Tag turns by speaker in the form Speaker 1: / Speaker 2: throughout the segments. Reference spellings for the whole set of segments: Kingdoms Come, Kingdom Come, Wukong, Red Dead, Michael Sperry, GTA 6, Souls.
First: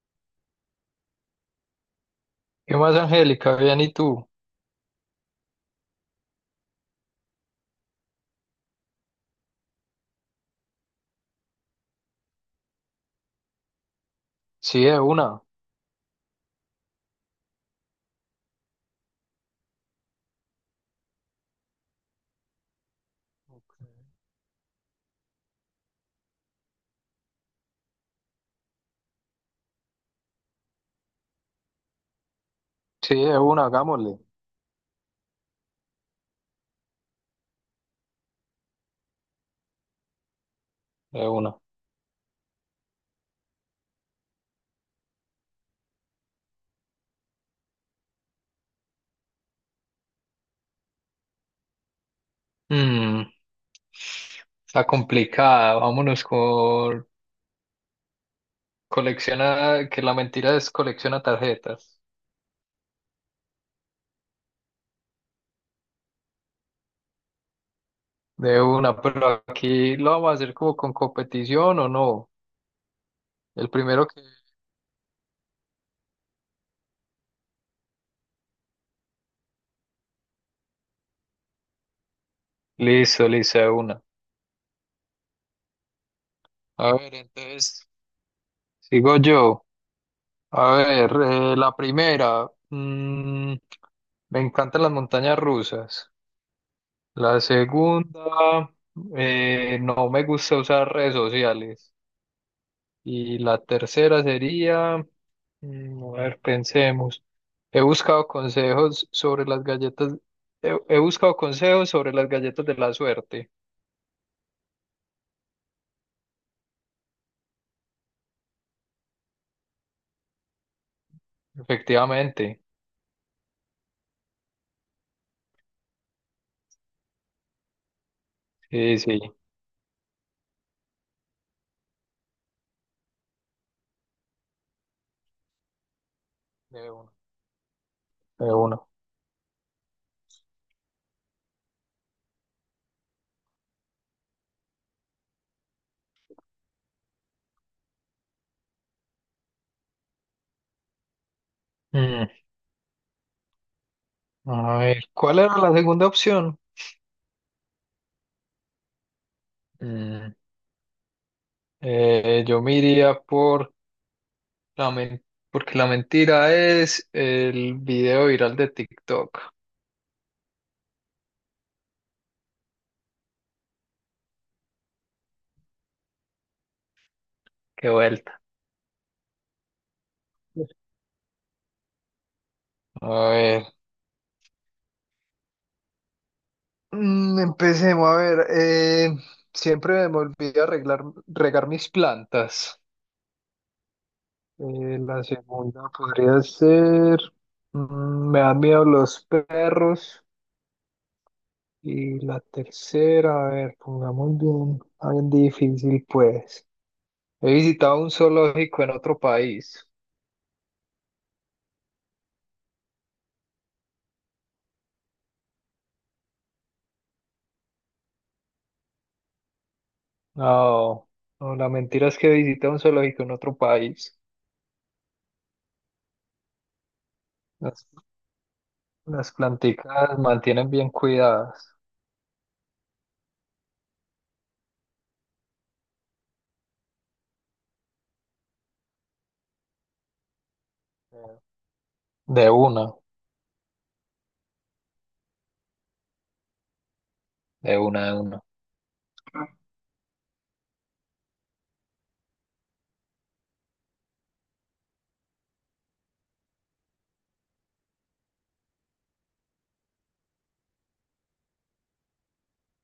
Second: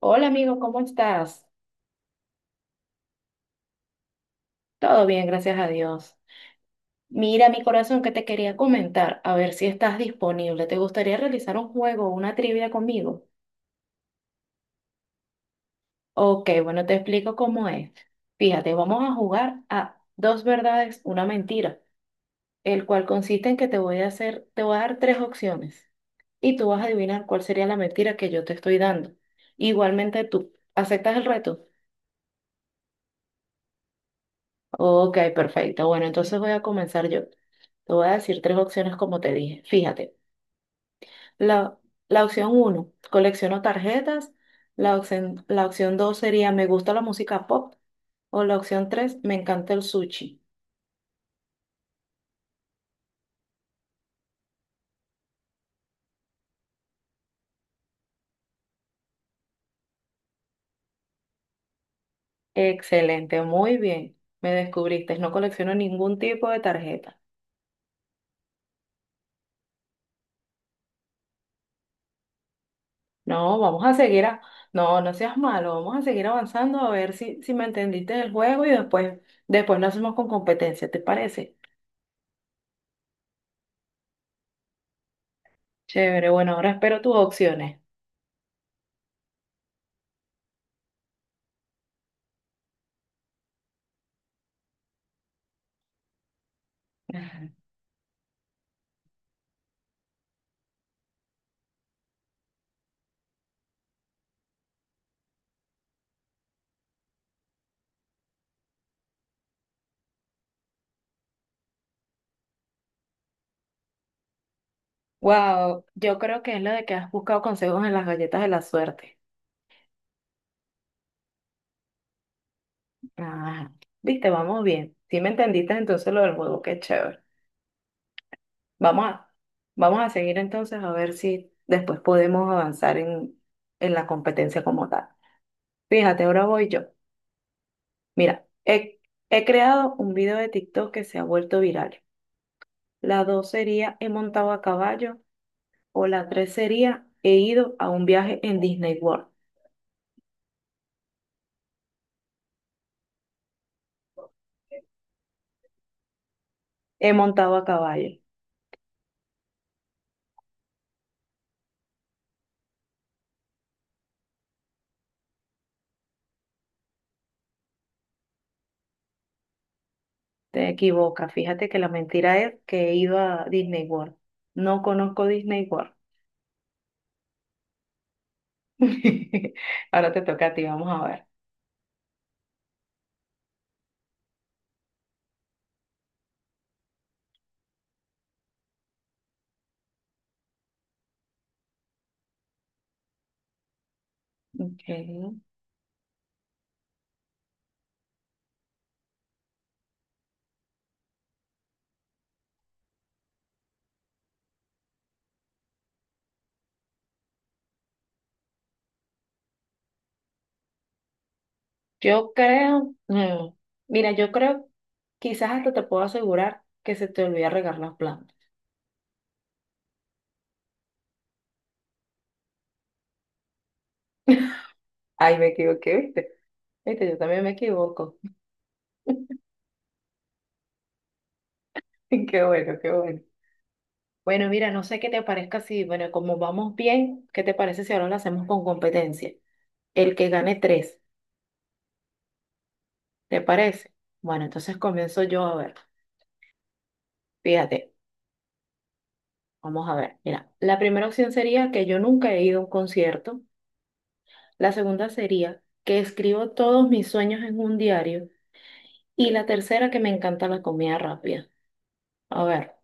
Speaker 1: Hola amigo, ¿cómo estás?
Speaker 2: ¿Qué más, Angélica? Bien, ¿y tú?
Speaker 1: Todo bien, gracias a Dios. Mira, mi corazón, que te quería comentar, a ver si estás disponible. ¿Te gustaría realizar un juego o una trivia conmigo?
Speaker 2: Sí, de una.
Speaker 1: Ok, bueno, te explico cómo es. Fíjate, vamos a jugar a dos verdades, una mentira, el cual consiste en que te voy a hacer, te voy a dar tres opciones y tú vas a adivinar cuál sería la mentira que yo te estoy dando. Igualmente tú, ¿aceptas el reto?
Speaker 2: Sí, de una, hagámosle.
Speaker 1: Ok, perfecto. Bueno, entonces voy a comenzar yo. Te voy a decir tres opciones como te dije. Fíjate,
Speaker 2: De una.
Speaker 1: la, la opción uno, colecciono tarjetas. La opción dos sería, me gusta la música pop. O la opción tres, me encanta el sushi.
Speaker 2: Mm, Está complicada. Vámonos con colecciona, que la mentira es colecciona tarjetas.
Speaker 1: Excelente, muy bien. Me descubriste, no colecciono ningún tipo de tarjeta.
Speaker 2: De una, pero aquí lo vamos a hacer como con competición o no.
Speaker 1: No,
Speaker 2: El
Speaker 1: vamos a
Speaker 2: primero que...
Speaker 1: seguir a... No, no seas malo, vamos a seguir avanzando a ver si me entendiste el juego y después lo hacemos con competencia, ¿te parece?
Speaker 2: Listo, listo, de una.
Speaker 1: Chévere, bueno, ahora
Speaker 2: A
Speaker 1: espero
Speaker 2: ver,
Speaker 1: tus opciones.
Speaker 2: entonces, sigo yo. A ver, la primera. Me encantan las montañas rusas. La segunda, no me gusta usar redes sociales. Y la tercera sería, a ver, pensemos. He buscado consejos sobre las galletas, he buscado consejos sobre las galletas de la suerte.
Speaker 1: Wow, yo creo que es lo de que has buscado consejos en las galletas de la suerte.
Speaker 2: Efectivamente.
Speaker 1: Ajá. Viste, vamos bien. Si me entendiste entonces lo del juego, qué chévere.
Speaker 2: Sí,
Speaker 1: Vamos
Speaker 2: sí.
Speaker 1: a, vamos a seguir entonces a ver si después podemos avanzar en la competencia como tal. Fíjate, ahora voy yo.
Speaker 2: De uno.
Speaker 1: Mira,
Speaker 2: De uno.
Speaker 1: he creado un video de TikTok que se ha vuelto viral. La dos sería he montado a caballo o la tres sería he ido a un viaje en Disney World.
Speaker 2: Mm, A ver, ¿cuál era la segunda opción?
Speaker 1: He montado a caballo.
Speaker 2: Mm, yo me iría por La men- porque la mentira es el video viral de TikTok.
Speaker 1: Te equivocas. Fíjate que la mentira es que he ido a Disney World. No conozco Disney World.
Speaker 2: Qué vuelta.
Speaker 1: Ahora te toca a ti, vamos a ver.
Speaker 2: A ver. Empecemos a ver. Siempre me olvido regar mis plantas. La
Speaker 1: Ok.
Speaker 2: segunda podría ser. Me dan miedo los perros. Y la tercera, a ver, pongamos bien, bien difícil, pues. He visitado un zoológico en otro país.
Speaker 1: Yo creo, mira, yo creo, quizás hasta te puedo asegurar que se te olvida regar las plantas.
Speaker 2: No, no, la mentira es que visita un zoológico en otro país.
Speaker 1: Ay, me equivoqué, ¿viste? Viste, yo también me
Speaker 2: Las,
Speaker 1: equivoco.
Speaker 2: las planticas mantienen bien cuidadas.
Speaker 1: Qué bueno, qué bueno. Bueno, mira, no sé qué te parezca si, bueno, como vamos bien, ¿qué te parece si ahora lo hacemos con competencia? El que gane tres,
Speaker 2: De una,
Speaker 1: ¿te parece? Bueno, entonces comienzo yo a ver.
Speaker 2: de
Speaker 1: Fíjate,
Speaker 2: una, de una.
Speaker 1: vamos a ver. Mira, la primera opción sería que yo nunca he ido a un concierto. La segunda sería que escribo todos mis sueños en un diario. Y la tercera, que me encanta la comida rápida. A ver.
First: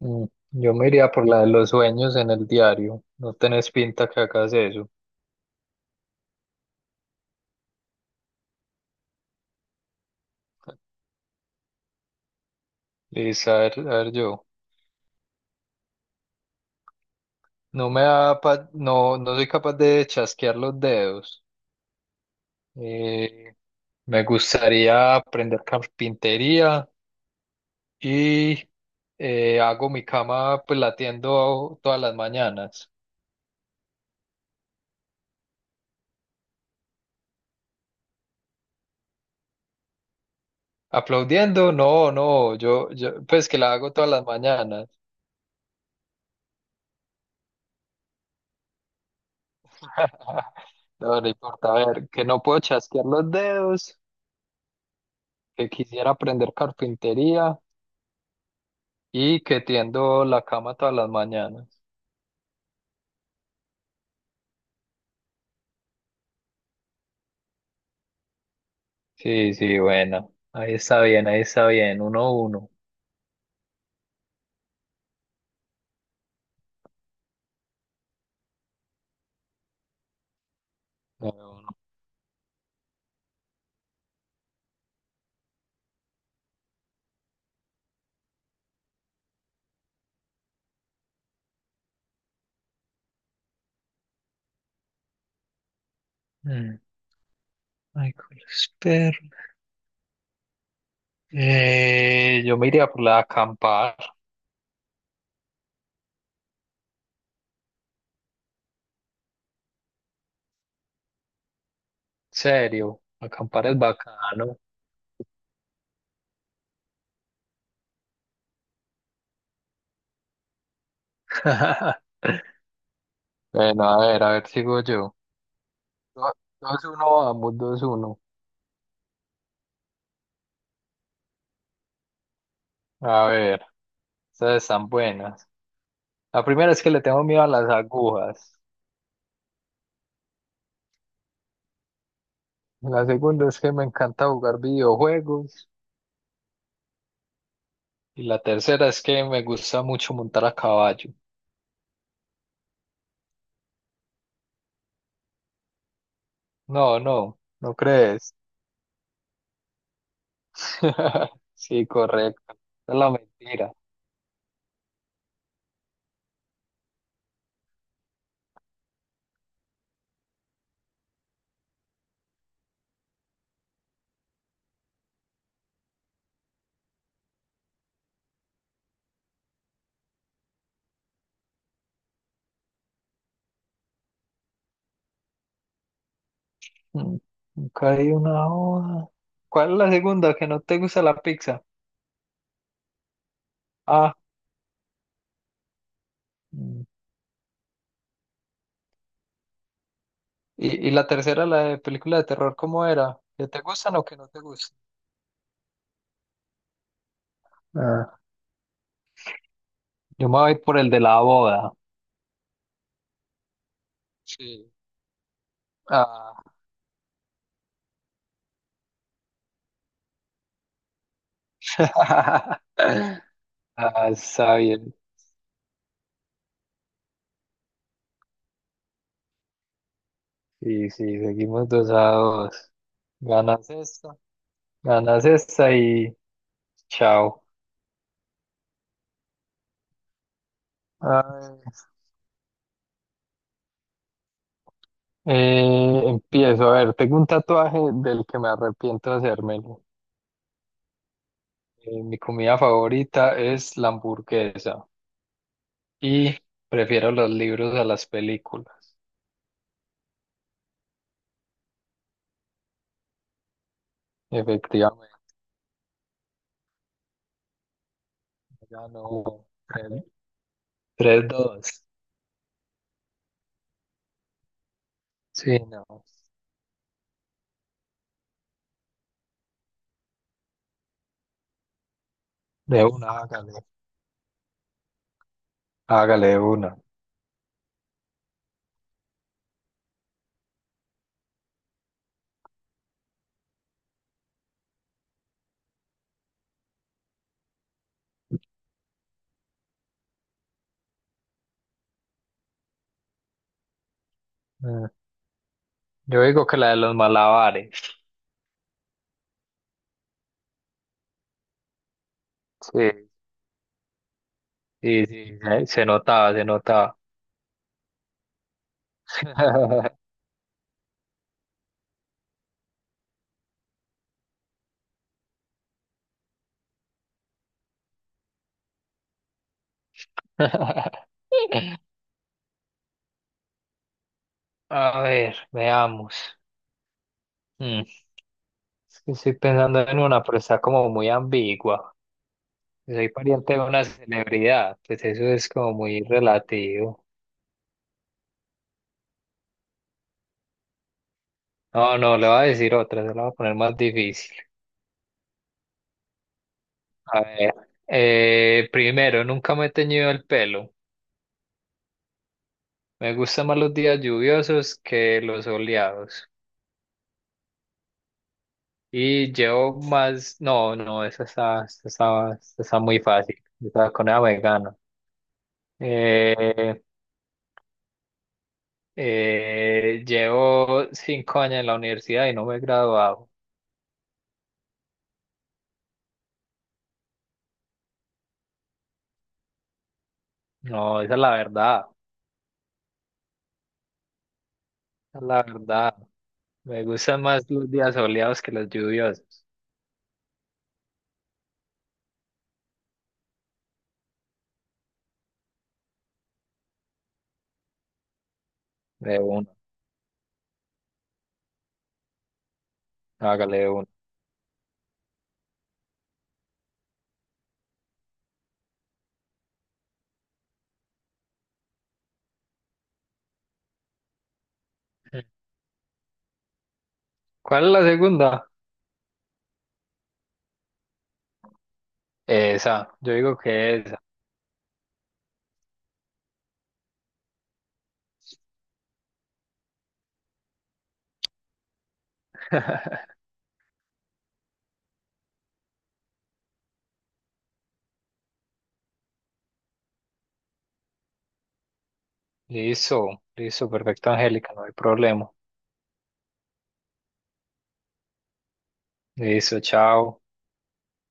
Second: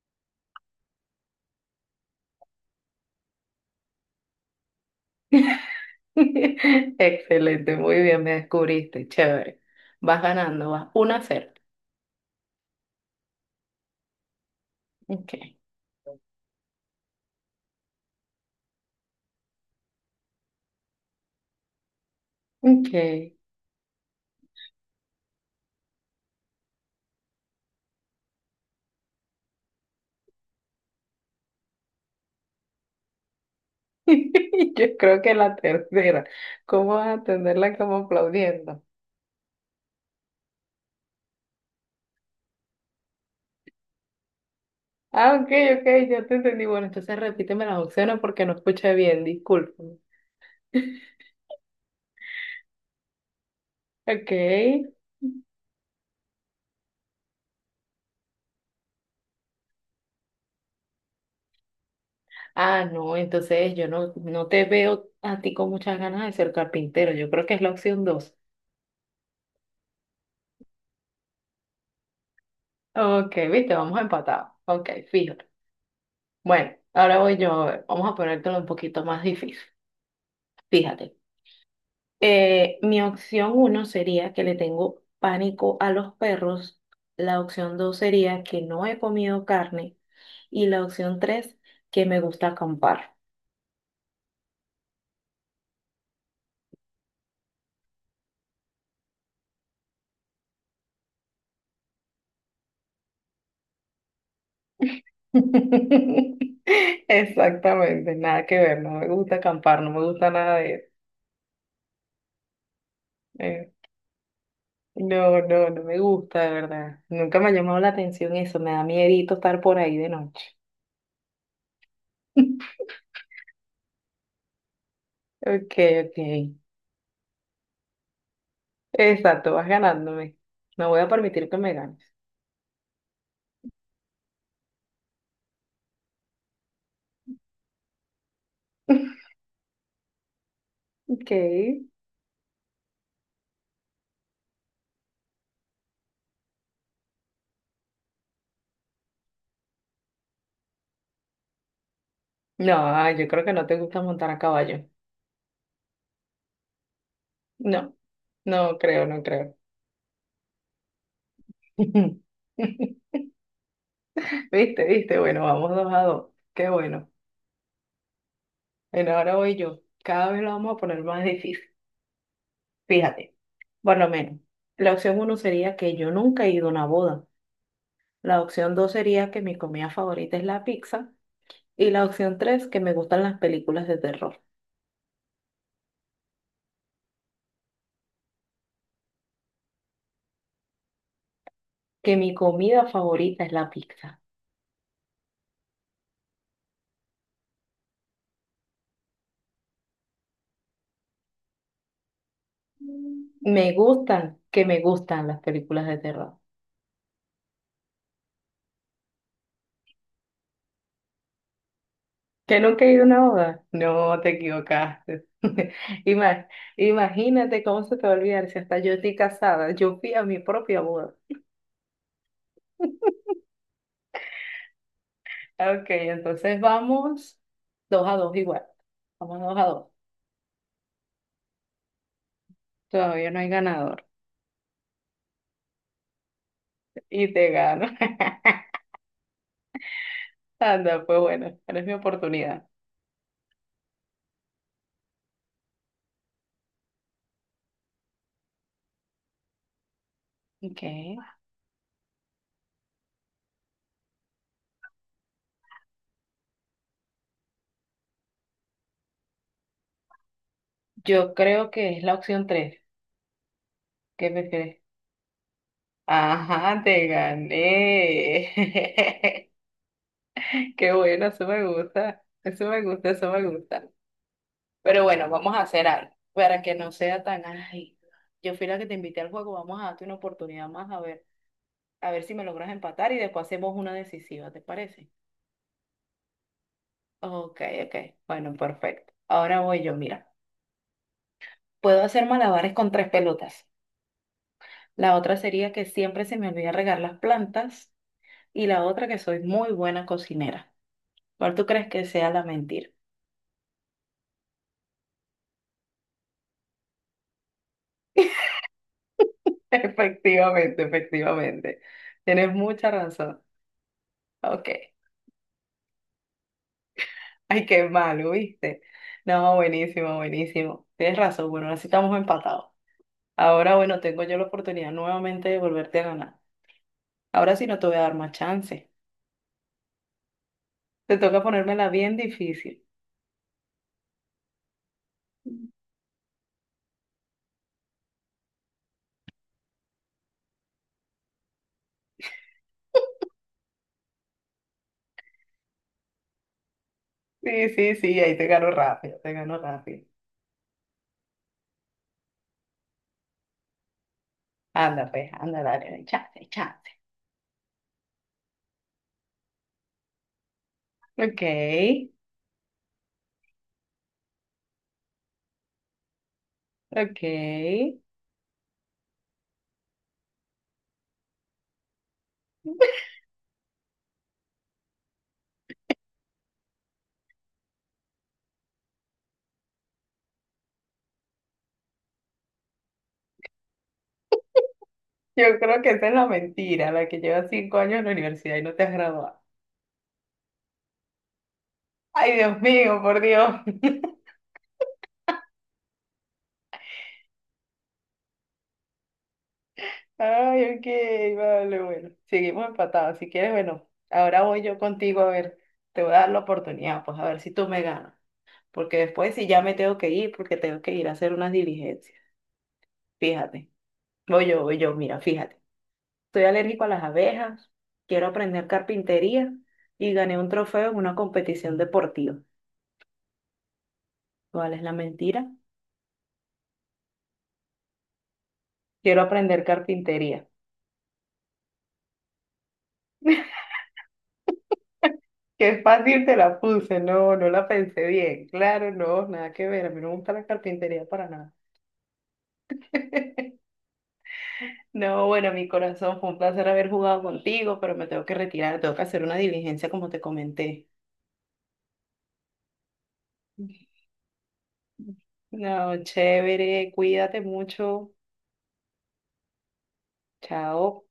Speaker 2: Mm, Yo me iría por la de los sueños en el diario. No tenés pinta que hagas eso.
Speaker 1: Excelente, muy bien, me descubriste. Chévere. Vas ganando, vas una a cero.
Speaker 2: Listo, a ver yo.
Speaker 1: Ok,
Speaker 2: No, no soy capaz de chasquear los dedos.
Speaker 1: ok.
Speaker 2: Eh, Me gustaría aprender carpintería. Y hago mi cama pues latiendo todas las mañanas.
Speaker 1: Yo creo que la tercera. ¿Cómo vas a atenderla como aplaudiendo?
Speaker 2: Aplaudiendo, no, no, yo pues que la hago todas las mañanas.
Speaker 1: Ah, ok, ok, ya te entendí. Bueno, entonces repíteme las opciones porque no escuché bien, disculpen.
Speaker 2: No, no importa, a ver, que no puedo chasquear los dedos,
Speaker 1: Ok.
Speaker 2: que quisiera aprender carpintería y que tiendo la cama todas las mañanas.
Speaker 1: Ah, no, entonces yo no te veo a ti con muchas ganas de ser carpintero. Yo creo que es la opción dos.
Speaker 2: Sí, sí, bueno, ahí está bien, uno a uno.
Speaker 1: Ok, viste, vamos empatados. Ok, fíjate. Bueno, ahora voy yo. A ver, vamos a ponértelo un poquito más difícil. Fíjate.
Speaker 2: Uno a uno.
Speaker 1: Mi opción uno sería que le tengo pánico a los perros. La opción dos sería que no he comido carne. Y la opción tres, que me gusta acampar.
Speaker 2: Mm, Michael Sperry. Yo me iría por la acampada.
Speaker 1: Exactamente, nada que ver, no me gusta acampar, no me gusta nada de eso.
Speaker 2: Serio, acampar
Speaker 1: Eh,
Speaker 2: es bacano.
Speaker 1: no, no, no me gusta, de verdad. Nunca me ha llamado la atención eso, me da miedito estar por ahí de noche.
Speaker 2: Bueno, a ver, sigo yo.
Speaker 1: Ok, ok.
Speaker 2: Do- 2-1, vamos, 2-1.
Speaker 1: Exacto, vas ganándome. No voy a permitir que me ganes.
Speaker 2: A ver, estas están buenas. La primera es que le tengo miedo a las agujas.
Speaker 1: Ok.
Speaker 2: La segunda es que me encanta jugar videojuegos. Y la tercera es que me gusta mucho montar a caballo.
Speaker 1: No, ay, yo creo que no te gusta montar a caballo.
Speaker 2: No, no, ¿no
Speaker 1: No,
Speaker 2: crees?
Speaker 1: no creo, no creo.
Speaker 2: Sí, correcto. Esa es la mentira.
Speaker 1: Viste, viste, bueno, vamos dos a dos. Qué bueno. Bueno, ahora voy yo. Cada vez lo vamos a poner más difícil. Fíjate, por lo menos. La opción uno sería que yo nunca he ido a una boda. La opción dos sería que mi comida favorita es la pizza. Y la opción tres, que me gustan las películas de terror.
Speaker 2: Mm, Nunca hay una hoja. ¿Cuál es la segunda? ¿Que no te gusta la pizza?
Speaker 1: Que mi comida favorita es la
Speaker 2: Ah.
Speaker 1: pizza.
Speaker 2: mm, y la tercera, la de película de terror, ¿cómo era? ¿Que te
Speaker 1: Me
Speaker 2: gustan o que no
Speaker 1: gustan,
Speaker 2: te
Speaker 1: que
Speaker 2: gustan?
Speaker 1: me gustan las películas de terror.
Speaker 2: Ah, yo me voy por el de la boda.
Speaker 1: ¿Que nunca he ido a una boda? No, te
Speaker 2: Sí.
Speaker 1: equivocaste.
Speaker 2: Ah.
Speaker 1: Ima- Imagínate cómo se te va a olvidar si hasta yo estoy casada. Yo fui a mi propia boda.
Speaker 2: Ah, está bien.
Speaker 1: Ok, entonces vamos dos a dos igual. Vamos dos a dos.
Speaker 2: Sí, sí, seguimos dos a dos.
Speaker 1: Todavía no hay
Speaker 2: Ganas
Speaker 1: ganador.
Speaker 2: esta, ganas esta y
Speaker 1: Y
Speaker 2: chao.
Speaker 1: te gano. Anda,
Speaker 2: A
Speaker 1: pues bueno,
Speaker 2: ver,
Speaker 1: ahora es mi oportunidad.
Speaker 2: empiezo. A ver, tengo un tatuaje del que me arrepiento de hacérmelo.
Speaker 1: Ok.
Speaker 2: Mi comida favorita es la hamburguesa y prefiero los libros a las películas.
Speaker 1: Yo creo que es la opción tres. ¿Qué me crees?
Speaker 2: Efectivamente,
Speaker 1: Ajá, te gané.
Speaker 2: ganó el
Speaker 1: Qué bueno, eso me
Speaker 2: 3-2.
Speaker 1: gusta. Eso me gusta, eso me gusta. Pero bueno, vamos
Speaker 2: Sí,
Speaker 1: a hacer
Speaker 2: no.
Speaker 1: algo para que no sea tan, ay, yo fui la que te invité al juego, vamos a darte una oportunidad más a ver. A ver si me logras
Speaker 2: De
Speaker 1: empatar y
Speaker 2: una,
Speaker 1: después
Speaker 2: hágale.
Speaker 1: hacemos una decisiva, ¿te parece?
Speaker 2: Hágale de una.
Speaker 1: Ok, ok. Bueno, perfecto. Ahora voy yo, mira. Puedo hacer malabares con tres pelotas. La otra sería que siempre se me olvida regar las plantas. Y la otra que soy muy buena cocinera. ¿Cuál tú crees que sea la mentira?
Speaker 2: Mm, Yo digo que la de los malabares.
Speaker 1: Efectivamente, efectivamente. Tienes mucha
Speaker 2: Sí,
Speaker 1: razón. Ok.
Speaker 2: sí, sí. Se notaba, se notaba.
Speaker 1: Ay, qué malo, ¿viste? No, buenísimo, buenísimo. Tienes razón. Bueno, así estamos empatados. Ahora, bueno, tengo yo la oportunidad nuevamente de volverte a ganar. Ahora sí no te voy a dar más chance. Te toca ponérmela bien difícil.
Speaker 2: A ver, veamos. Mm, Es que estoy pensando en una, pero está como muy ambigua. Si soy pariente de una celebridad, pues eso es como muy relativo.
Speaker 1: Sí, sí, sí, ahí te gano rápido, te gano rápido.
Speaker 2: No, no, le voy a decir otra, se la voy a poner más difícil.
Speaker 1: Anda, pues, anda, dale, chance, chance.
Speaker 2: A ver, primero, nunca me he teñido el pelo.
Speaker 1: Ok,
Speaker 2: Me gustan más los días lluviosos que los soleados.
Speaker 1: ok.
Speaker 2: Y llevo más, no, no, esa está muy fácil. Esa con ella me gano. Eh, llevo 5 años en la universidad y no me he graduado.
Speaker 1: Yo creo que esa es la mentira, la que llevas 5 años en la universidad y no te has graduado.
Speaker 2: No, esa es la verdad,
Speaker 1: Ay, Dios mío, por Dios.
Speaker 2: esa es la verdad. Me gustan más los días soleados que los lluviosos.
Speaker 1: Ay, ok, vale, bueno. Seguimos empatados. Si quieres, bueno, ahora voy yo contigo a ver. Te voy a dar la oportunidad, pues a ver si tú me ganas, porque
Speaker 2: De
Speaker 1: después sí
Speaker 2: uno,
Speaker 1: ya me tengo que ir, porque tengo que ir a hacer unas diligencias.
Speaker 2: hágale
Speaker 1: Fíjate,
Speaker 2: de uno.
Speaker 1: voy yo, mira, fíjate. Soy alérgico a las abejas, quiero aprender carpintería y gané un trofeo en una competición deportiva. ¿Cuál es la mentira?
Speaker 2: ¿Cuál es la segunda?
Speaker 1: Quiero aprender carpintería.
Speaker 2: Esa, yo digo que esa.
Speaker 1: Qué fácil te la puse, no, no la pensé bien. Claro, no, nada que ver, a mí no me gusta la carpintería para nada. No, bueno, mi corazón, fue un placer haber jugado contigo, pero me tengo que retirar, tengo que hacer una diligencia como te comenté.
Speaker 2: Listo, listo, perfecto, Angélica, no hay problema.
Speaker 1: No, chévere, cuídate mucho.
Speaker 2: Listo, chao.
Speaker 1: Chao.